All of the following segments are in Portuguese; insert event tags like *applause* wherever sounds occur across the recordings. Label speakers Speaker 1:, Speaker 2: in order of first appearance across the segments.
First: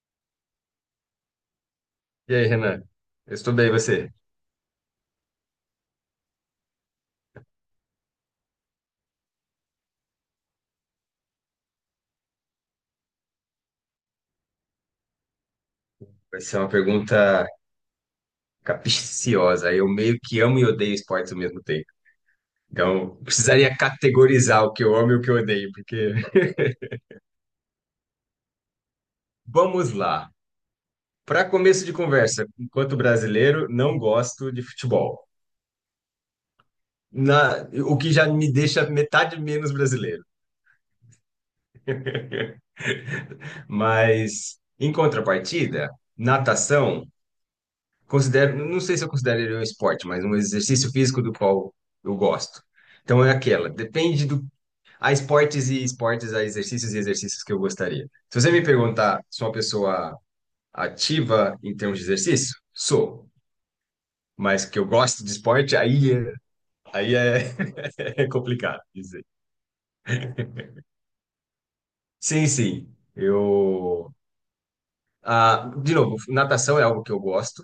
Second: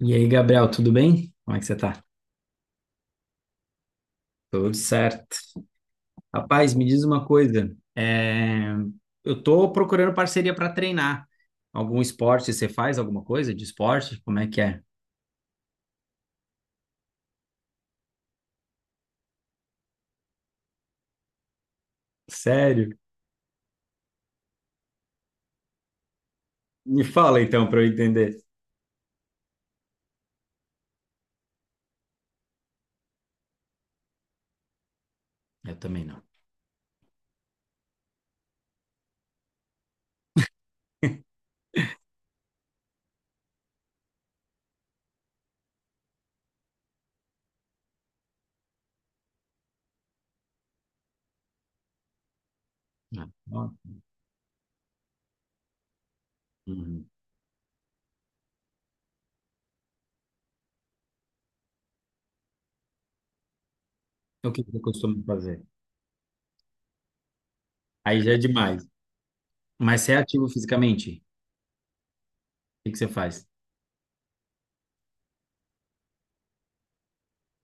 Speaker 1: E aí, Gabriel, tudo bem? Como é que você tá?
Speaker 2: E aí, Renan? Eu estou estudei você.
Speaker 1: Tudo certo. Rapaz, me diz uma coisa. Eu tô procurando parceria para treinar. Algum esporte, você faz alguma coisa de esporte? Como é que é?
Speaker 2: Vai ser uma pergunta capciosa. Eu meio que amo e odeio esportes ao mesmo tempo.
Speaker 1: Sério?
Speaker 2: Então, precisaria categorizar o que eu amo e o que eu odeio, porque *laughs*
Speaker 1: Me fala então para eu entender.
Speaker 2: vamos lá. Para começo de conversa, enquanto brasileiro, não gosto de futebol.
Speaker 1: Eu também não.
Speaker 2: O que já me deixa metade menos brasileiro. Mas, em contrapartida, natação, considero, não sei se eu considero ele um esporte, mas um exercício físico do qual eu gosto. Então é
Speaker 1: Não.
Speaker 2: aquela,
Speaker 1: Ó,
Speaker 2: depende do. Há esportes e esportes, há exercícios e
Speaker 1: uhum.
Speaker 2: exercícios que eu gostaria. Se você me perguntar se sou uma pessoa ativa em termos de exercício, sou.
Speaker 1: O que
Speaker 2: Mas
Speaker 1: que
Speaker 2: que
Speaker 1: eu
Speaker 2: eu
Speaker 1: costumo
Speaker 2: gosto de
Speaker 1: fazer?
Speaker 2: esporte, aí, aí é,
Speaker 1: Aí
Speaker 2: *laughs* é
Speaker 1: já é
Speaker 2: complicado
Speaker 1: demais.
Speaker 2: dizer.
Speaker 1: Mas você é ativo fisicamente?
Speaker 2: Sim,
Speaker 1: O que
Speaker 2: sim.
Speaker 1: que você faz?
Speaker 2: Eu. Ah, de novo, natação é algo que eu gosto,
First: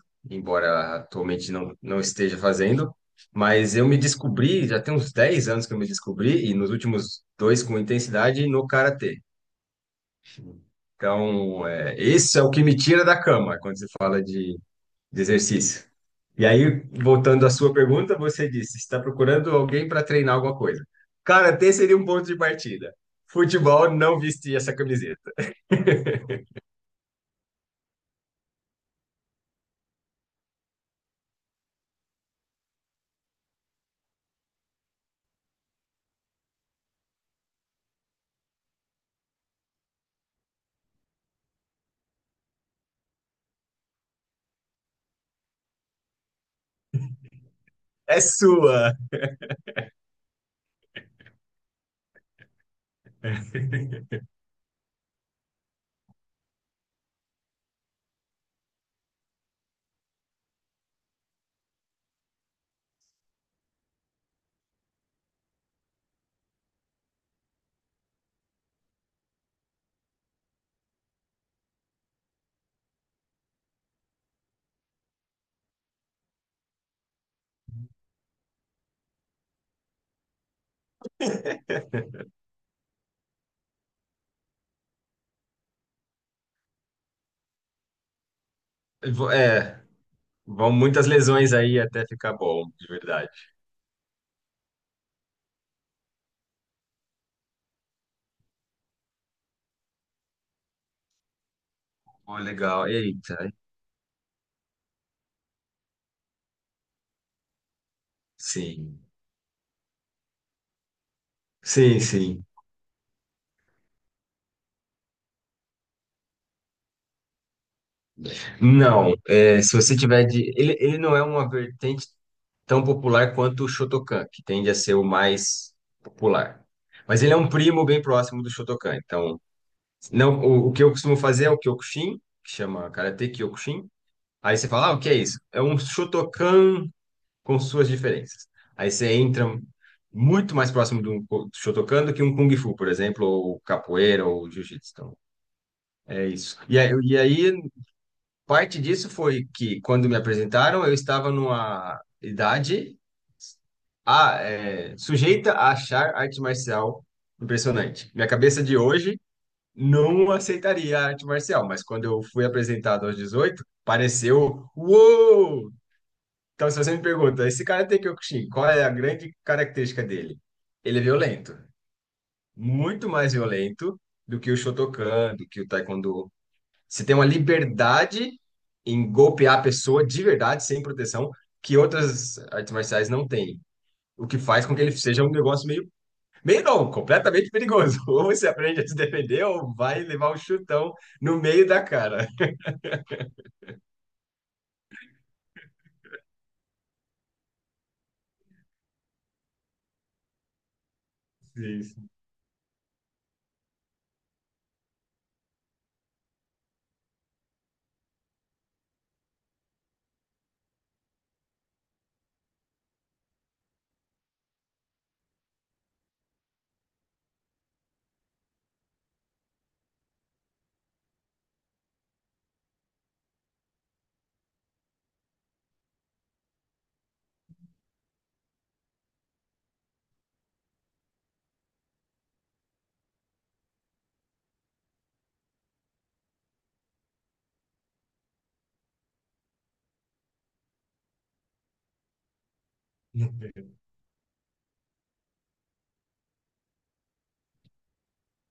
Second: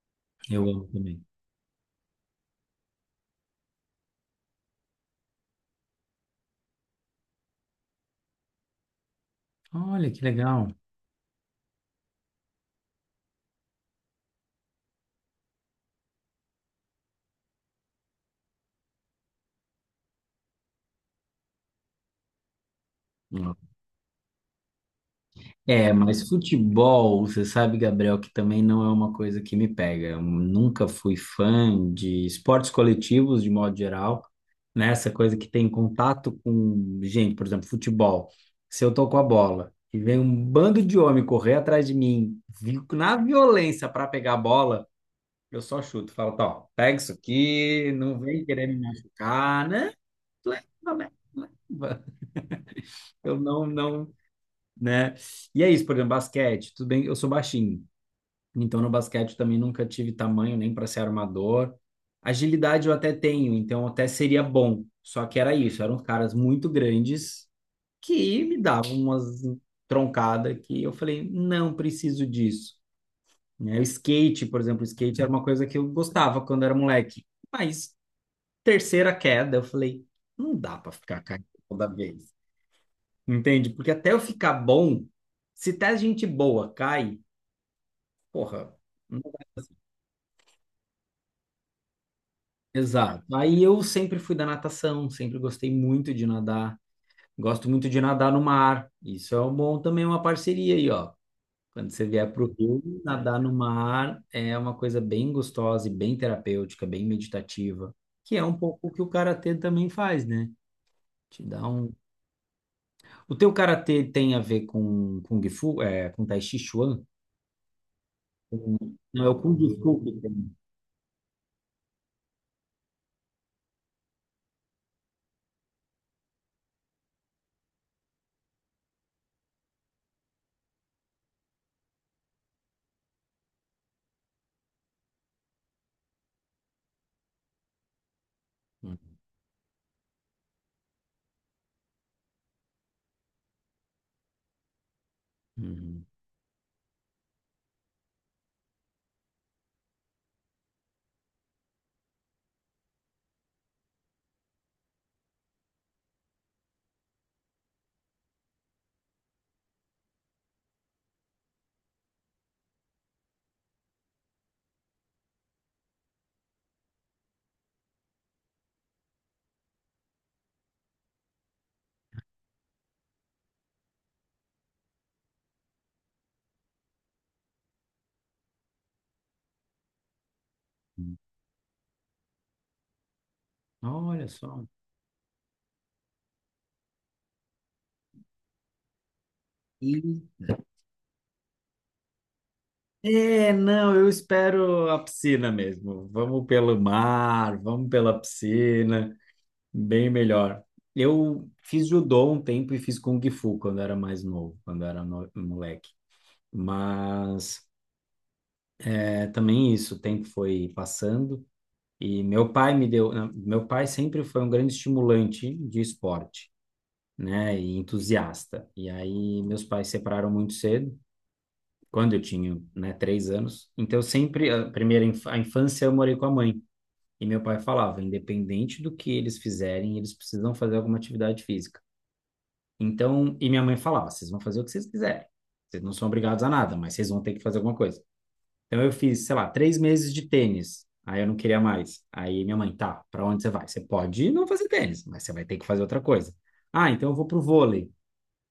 Speaker 1: Eu amo
Speaker 2: embora
Speaker 1: também.
Speaker 2: atualmente não esteja fazendo. Mas eu me descobri, já tem uns 10 anos que eu me descobri, e nos últimos dois com intensidade, no karatê.
Speaker 1: Olha, que legal.
Speaker 2: Então, é, esse é o que me tira da cama quando se fala de exercício. E aí, voltando à sua pergunta, você disse: está procurando alguém para treinar alguma coisa. Karatê seria um ponto de partida. Futebol, não vestir essa camiseta.
Speaker 1: É, mas futebol, você sabe, Gabriel, que também não é uma coisa que me pega. Eu nunca fui fã de esportes coletivos, de modo geral, né? Essa coisa que tem contato com gente, por exemplo, futebol. Se eu tô com a bola e vem um bando de homem correr atrás de mim, na violência para pegar a bola, eu só chuto. Falo, tá, ó, pega isso aqui, não
Speaker 2: É
Speaker 1: vem querer me
Speaker 2: sua!
Speaker 1: machucar, né? Leva, leva, leva. Eu não, não,
Speaker 2: *laughs*
Speaker 1: né? E é isso, por exemplo, basquete, tudo bem, eu sou baixinho, então no basquete também nunca tive tamanho nem para ser armador. Agilidade eu até tenho, então até seria bom. Só que era isso, eram caras muito grandes que me davam umas troncadas, que eu falei, não preciso disso. Né? O skate, por exemplo, o skate era uma coisa que eu gostava quando era moleque. Mas terceira queda, eu falei, não dá para ficar caindo toda vez. Entende? Porque até eu ficar bom, se até gente boa cai, porra, não
Speaker 2: Vo-
Speaker 1: vai dar
Speaker 2: É,
Speaker 1: certo.
Speaker 2: vão muitas lesões aí até ficar bom, de
Speaker 1: Exato.
Speaker 2: verdade.
Speaker 1: Aí eu sempre fui da natação, sempre gostei muito de nadar. Gosto muito de nadar no mar. Isso é um bom, também é uma parceria aí, ó. Quando você vier
Speaker 2: Pô,
Speaker 1: para o Rio,
Speaker 2: legal. Eita,
Speaker 1: nadar no mar é uma coisa bem gostosa e bem terapêutica, bem meditativa, que é um pouco o
Speaker 2: sim.
Speaker 1: que o karatê também faz, né? Te dá um.
Speaker 2: Sim, sim.
Speaker 1: O teu karatê tem a ver com Kung Fu, com Tai Chi Chuan?
Speaker 2: Não,
Speaker 1: Não, é o Kung
Speaker 2: é, se você
Speaker 1: Fu que
Speaker 2: tiver de. Ele não é uma vertente tão popular quanto o Shotokan, que tende a ser o mais popular. Mas ele é um primo bem próximo do Shotokan. Então, não, o que eu costumo fazer é o Kyokushin, que chama Karate Kyokushin. Aí você fala, ah, o que é isso? É um Shotokan com suas diferenças. Aí você
Speaker 1: tem.
Speaker 2: entra muito mais próximo do Shotokan do que um Kung Fu, por exemplo, ou capoeira, ou Jiu-Jitsu. Então,
Speaker 1: Uhum.
Speaker 2: é isso. E aí, parte disso foi que, quando me apresentaram, eu estava numa idade sujeita a achar arte marcial impressionante. Minha cabeça de hoje não aceitaria a arte marcial, mas quando eu fui apresentado aos 18 pareceu uou! Então, se você me pergunta, esse cara Karate Kyokushin, qual é a grande característica dele? Ele é violento, muito mais violento do que o Shotokan, do que o Taekwondo. Você tem uma liberdade em golpear a pessoa de verdade, sem proteção, que outras artes marciais não têm.
Speaker 1: Olha
Speaker 2: O que
Speaker 1: só.
Speaker 2: faz com que ele seja um negócio meio. Meio não, completamente perigoso. *laughs* Ou você aprende a se defender, ou vai
Speaker 1: E-
Speaker 2: levar um chutão no meio da cara.
Speaker 1: É, não, eu espero a piscina mesmo. Vamos pelo mar, vamos pela piscina, bem melhor. Eu fiz
Speaker 2: Isso.
Speaker 1: judô um tempo e fiz kung fu quando era mais novo, quando era moleque. Mas é, também isso, o tempo foi passando e meu pai me deu, não, meu pai sempre foi um grande estimulante de esporte, né, e entusiasta. E aí meus pais se separaram muito cedo, quando eu tinha, né, 3 anos. Então, sempre, a primeira a infância, eu morei com a mãe. E meu pai falava, independente do que eles fizerem, eles precisam fazer alguma atividade física. Então, e minha mãe falava, vocês vão fazer o que vocês quiserem. Vocês não são obrigados a nada, mas vocês vão ter que fazer alguma coisa. Então, eu fiz, sei lá, 3 meses de tênis. Aí eu não queria mais. Aí minha mãe, tá, pra onde você vai? Você pode não fazer tênis, mas você vai ter que fazer outra coisa. Ah, então eu vou pro vôlei.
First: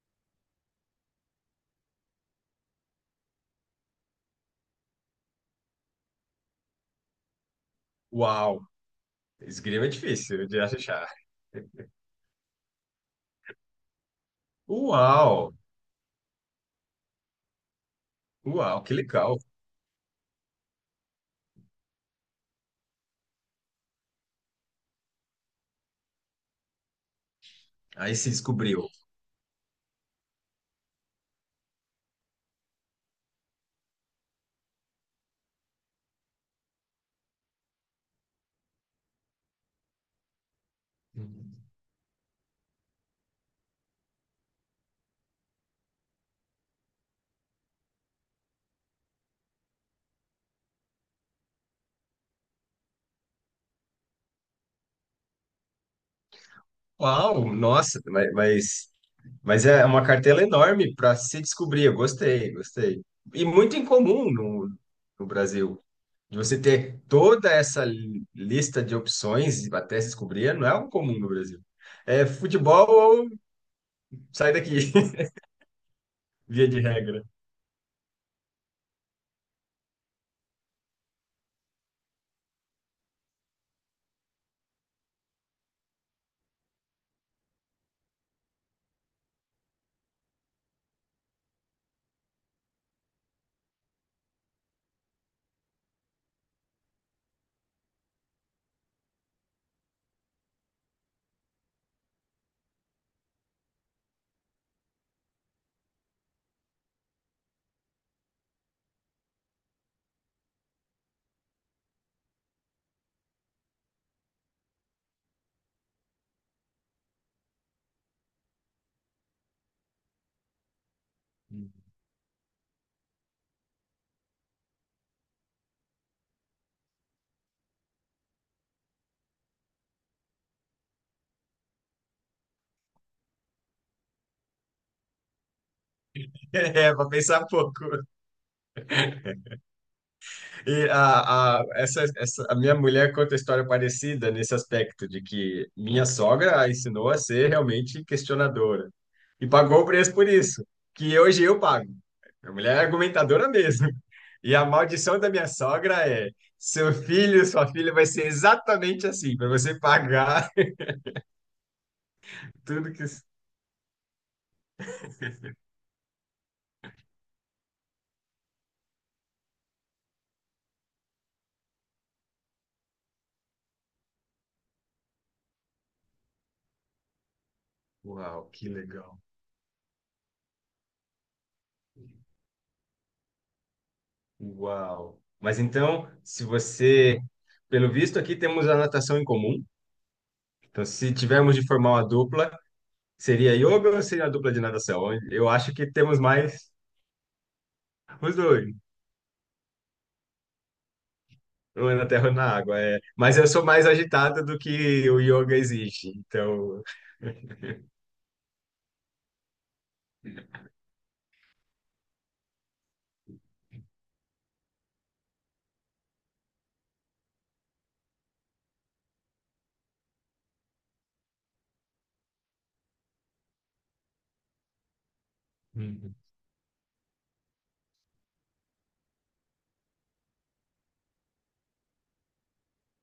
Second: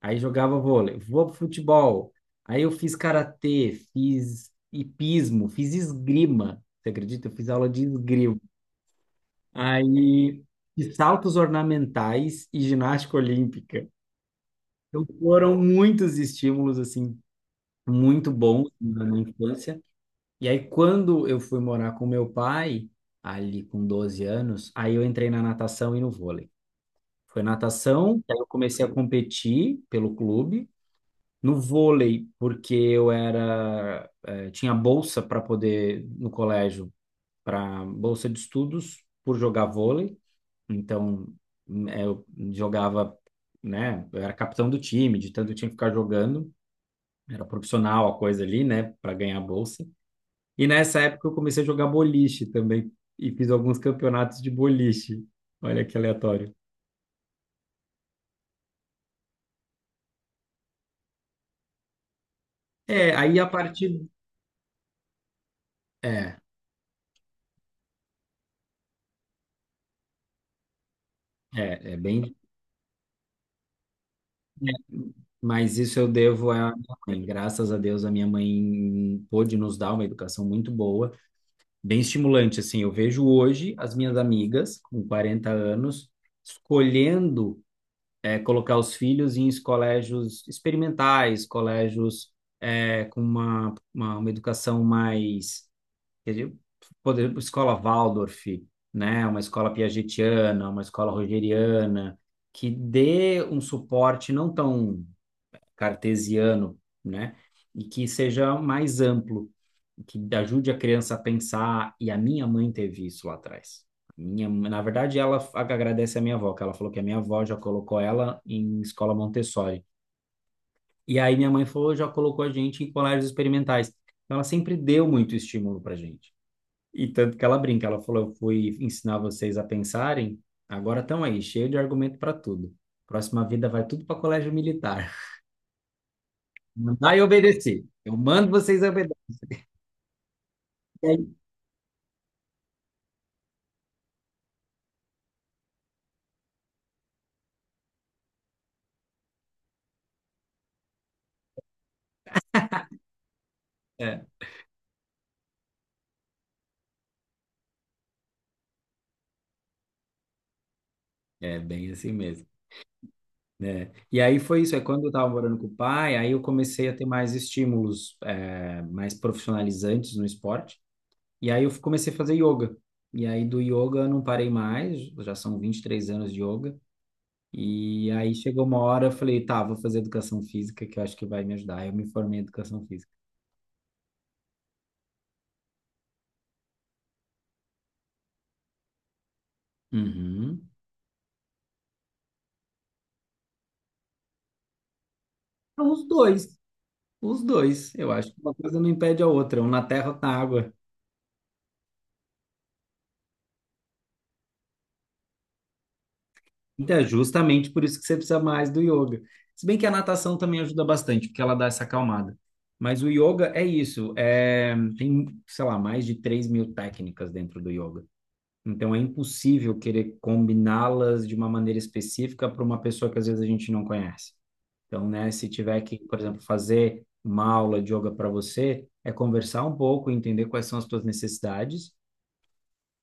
Speaker 1: Aí jogava vôlei, vou pro futebol. Aí eu fiz karatê, fiz hipismo, fiz esgrima. Você acredita? Eu fiz aula de esgrima.
Speaker 2: Uau! Esgrima é
Speaker 1: Aí
Speaker 2: difícil de
Speaker 1: fiz
Speaker 2: achar.
Speaker 1: saltos ornamentais e ginástica olímpica. Então
Speaker 2: Uau!
Speaker 1: foram muitos estímulos assim, muito bons
Speaker 2: Uau, que
Speaker 1: na minha
Speaker 2: legal.
Speaker 1: infância. E aí quando eu fui morar com meu pai, ali com 12 anos, aí eu entrei na natação e no vôlei. Foi
Speaker 2: Aí
Speaker 1: natação,
Speaker 2: se
Speaker 1: aí eu comecei
Speaker 2: descobriu.
Speaker 1: a competir pelo clube, no vôlei, porque eu era, tinha bolsa para poder, no colégio, para bolsa de estudos por jogar vôlei. Então, eu jogava, né? Eu era capitão do time, de tanto eu tinha que ficar jogando. Era profissional a coisa ali, né? Para ganhar a bolsa. E nessa época eu comecei a jogar boliche também e fiz alguns campeonatos de boliche. Olha que aleatório.
Speaker 2: Uau, nossa, mas é uma cartela enorme para se descobrir. Eu gostei, gostei.
Speaker 1: É, aí
Speaker 2: E
Speaker 1: a
Speaker 2: muito
Speaker 1: partir.
Speaker 2: incomum no Brasil. De
Speaker 1: É,
Speaker 2: você ter toda essa lista de opções até se descobrir, não é algo comum no Brasil.
Speaker 1: é
Speaker 2: É
Speaker 1: bem.
Speaker 2: futebol ou sai daqui, *laughs*
Speaker 1: Mas isso eu devo
Speaker 2: via
Speaker 1: à
Speaker 2: de
Speaker 1: minha
Speaker 2: regra.
Speaker 1: mãe. Graças a Deus, a minha mãe pôde nos dar uma educação muito boa, bem estimulante. Assim, eu vejo hoje as minhas amigas com 40 anos escolhendo colocar os filhos em colégios experimentais, colégios, com uma educação mais, quer dizer, poder, escola Waldorf, né? Uma escola Piagetiana, uma escola Rogeriana, que dê um suporte não tão cartesiano, né? E que seja mais amplo, que ajude a criança a pensar. E a minha mãe teve isso lá atrás. Minha, na verdade, ela agradece a minha avó, que ela falou que a minha avó já colocou ela em escola Montessori. E aí minha mãe
Speaker 2: *laughs*
Speaker 1: falou, já colocou a gente em colégios experimentais. Então, ela sempre deu muito estímulo pra gente. E tanto que ela brinca, ela falou, eu fui ensinar vocês a pensarem, agora estão aí, cheio de argumento para tudo. Próxima vida vai tudo para colégio militar.
Speaker 2: É, para
Speaker 1: Mandar e
Speaker 2: pensar
Speaker 1: obedecer.
Speaker 2: pouco.
Speaker 1: Eu mando vocês
Speaker 2: E
Speaker 1: obedecerem.
Speaker 2: a, a, essa, essa, a minha mulher conta história parecida nesse aspecto, de que minha sogra a ensinou a ser realmente questionadora. E pagou o preço por isso, que hoje eu pago. Minha mulher é argumentadora mesmo.
Speaker 1: É,
Speaker 2: E a maldição da minha sogra é: seu filho, sua filha vai ser exatamente assim, para você pagar
Speaker 1: é bem assim mesmo,
Speaker 2: *laughs* tudo que.
Speaker 1: né? E aí foi isso. É quando eu estava morando com o pai, aí eu comecei a ter mais estímulos, é, mais profissionalizantes no esporte. E aí eu comecei a fazer yoga. E aí do yoga eu não parei mais, já são 23 anos de yoga. E aí
Speaker 2: Uau,
Speaker 1: chegou
Speaker 2: que
Speaker 1: uma hora, eu
Speaker 2: legal.
Speaker 1: falei, tá, vou fazer educação física, que eu acho que vai me ajudar. Eu me formei em educação física.
Speaker 2: Uau. Mas então, se você. Pelo visto, aqui temos a natação em comum.
Speaker 1: Uhum.
Speaker 2: Então, se tivermos de formar uma dupla, seria yoga ou seria a dupla de natação? Eu acho que
Speaker 1: Os
Speaker 2: temos
Speaker 1: dois,
Speaker 2: mais
Speaker 1: os dois. Eu acho
Speaker 2: os
Speaker 1: que uma
Speaker 2: dois,
Speaker 1: coisa não impede a outra, um na terra, outro na água.
Speaker 2: um é na terra ou na água. É. Mas eu sou mais agitado do que o yoga exige, então.
Speaker 1: Então, é justamente por isso que você precisa mais do yoga. Se bem que a natação também ajuda bastante, porque ela dá essa acalmada. Mas o yoga é isso. É, tem, sei lá, mais de 3 mil técnicas dentro do yoga. Então, é impossível querer combiná-las de uma maneira específica para uma pessoa que às vezes a gente não conhece. Então, né, se tiver que,
Speaker 2: Hum,
Speaker 1: por exemplo, fazer uma aula de yoga para você, é conversar um pouco, entender quais são as suas necessidades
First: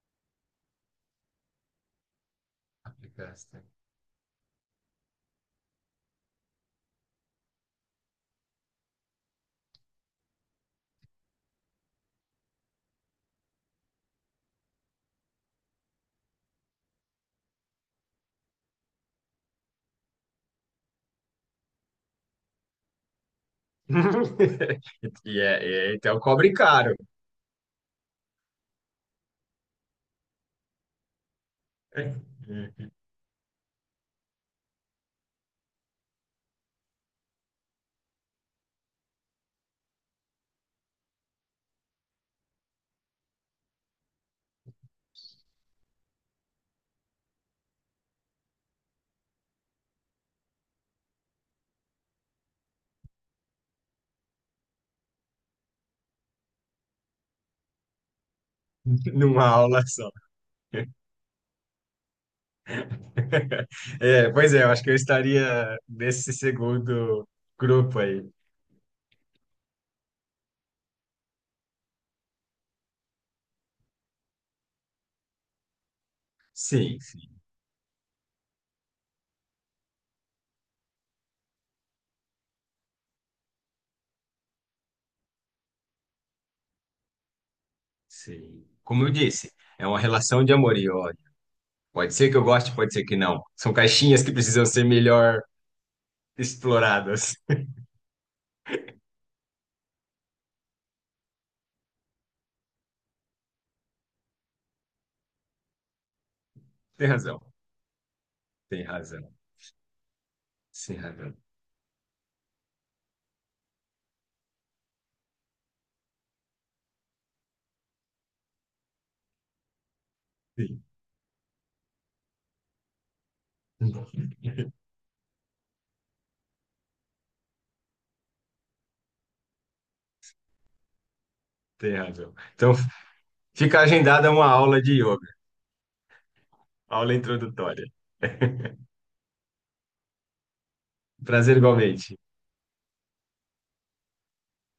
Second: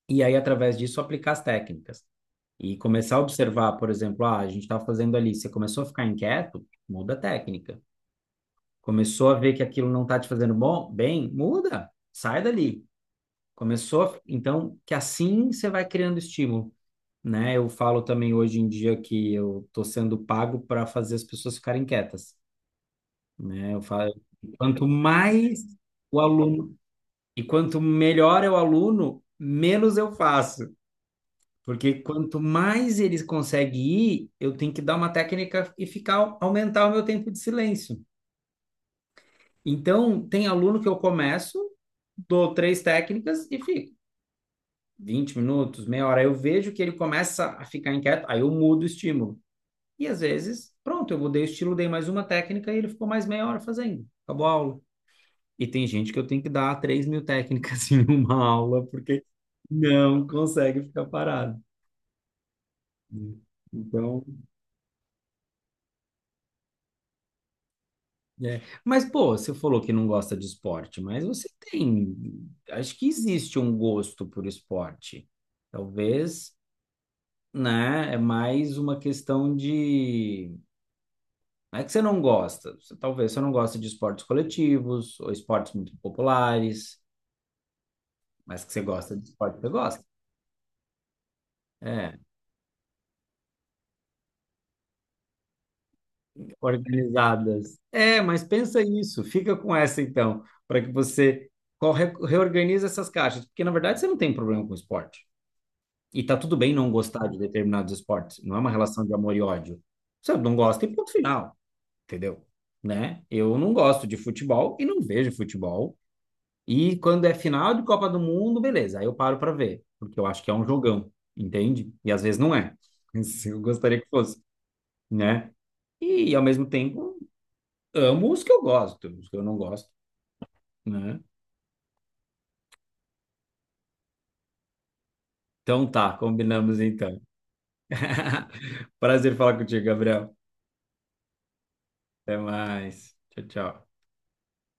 Speaker 1: e aí, através disso, aplicar as técnicas. E começar a
Speaker 2: aplicaste.
Speaker 1: observar, por exemplo, ah, a gente está fazendo ali, você começou a ficar inquieto, muda a técnica. Começou a ver que aquilo não está te fazendo bom, bem, muda, sai dali. Começou, então, que assim você vai criando estímulo, né? Eu falo também hoje em dia que eu estou sendo pago para fazer as pessoas ficarem quietas, né? Eu falo, quanto
Speaker 2: *laughs* E
Speaker 1: mais
Speaker 2: então
Speaker 1: o
Speaker 2: cobre
Speaker 1: aluno,
Speaker 2: caro
Speaker 1: e quanto melhor é o aluno, menos eu faço. Porque quanto
Speaker 2: *laughs*
Speaker 1: mais eles conseguem ir, eu tenho que dar uma técnica e ficar aumentar o meu tempo de silêncio. Então, tem aluno que eu começo, dou três técnicas e fico 20 minutos, meia hora. Eu vejo que ele começa a ficar inquieto, aí eu mudo o estímulo. E às vezes, pronto, eu mudei o estilo, dei mais uma técnica e ele ficou mais meia hora fazendo. Acabou a aula. E tem gente que eu tenho que dar 3 mil técnicas *laughs* em uma aula, porque
Speaker 2: numa aula só.
Speaker 1: não consegue
Speaker 2: *laughs*
Speaker 1: ficar parado. Então,
Speaker 2: É, pois é, eu acho que eu estaria nesse segundo grupo aí.
Speaker 1: é. Mas, pô, você falou que não gosta de esporte, mas você tem. Acho que existe um gosto por esporte. Talvez,
Speaker 2: Sim, sim,
Speaker 1: né? É mais uma questão de. Não é que você não gosta. Você, talvez você não gosta de esportes coletivos ou esportes muito populares, mas
Speaker 2: sim.
Speaker 1: que você
Speaker 2: Como eu
Speaker 1: gosta de
Speaker 2: disse,
Speaker 1: esporte, você
Speaker 2: é uma
Speaker 1: gosta.
Speaker 2: relação de amor e ódio. Pode
Speaker 1: É,
Speaker 2: ser que eu goste, pode ser que não. São caixinhas que precisam ser melhor exploradas.
Speaker 1: organizadas. É, mas pensa isso. Fica com essa, então, para que você reorganize essas caixas. Porque, na verdade, você não tem problema com esporte. E tá tudo bem não
Speaker 2: *laughs* Tem
Speaker 1: gostar de
Speaker 2: razão,
Speaker 1: determinados esportes. Não é uma
Speaker 2: tem
Speaker 1: relação de
Speaker 2: razão,
Speaker 1: amor e ódio. Você não gosta e
Speaker 2: tem
Speaker 1: ponto
Speaker 2: razão.
Speaker 1: final, entendeu? Né? Eu não gosto de futebol e não vejo futebol. E quando é final de Copa do Mundo, beleza, aí eu paro pra ver, porque eu acho que é um
Speaker 2: Sim.
Speaker 1: jogão, entende? E às vezes não é. *laughs* Isso, eu gostaria que fosse,
Speaker 2: *laughs*
Speaker 1: né? E ao mesmo tempo, amo os que eu gosto, os que eu não gosto, né?
Speaker 2: Tem razão. Então, fica agendada uma aula de yoga,
Speaker 1: Então tá, combinamos
Speaker 2: aula
Speaker 1: então.
Speaker 2: introdutória. *laughs*
Speaker 1: *laughs* Prazer falar contigo, Gabriel.
Speaker 2: Prazer igualmente.
Speaker 1: Até mais. Tchau, tchau.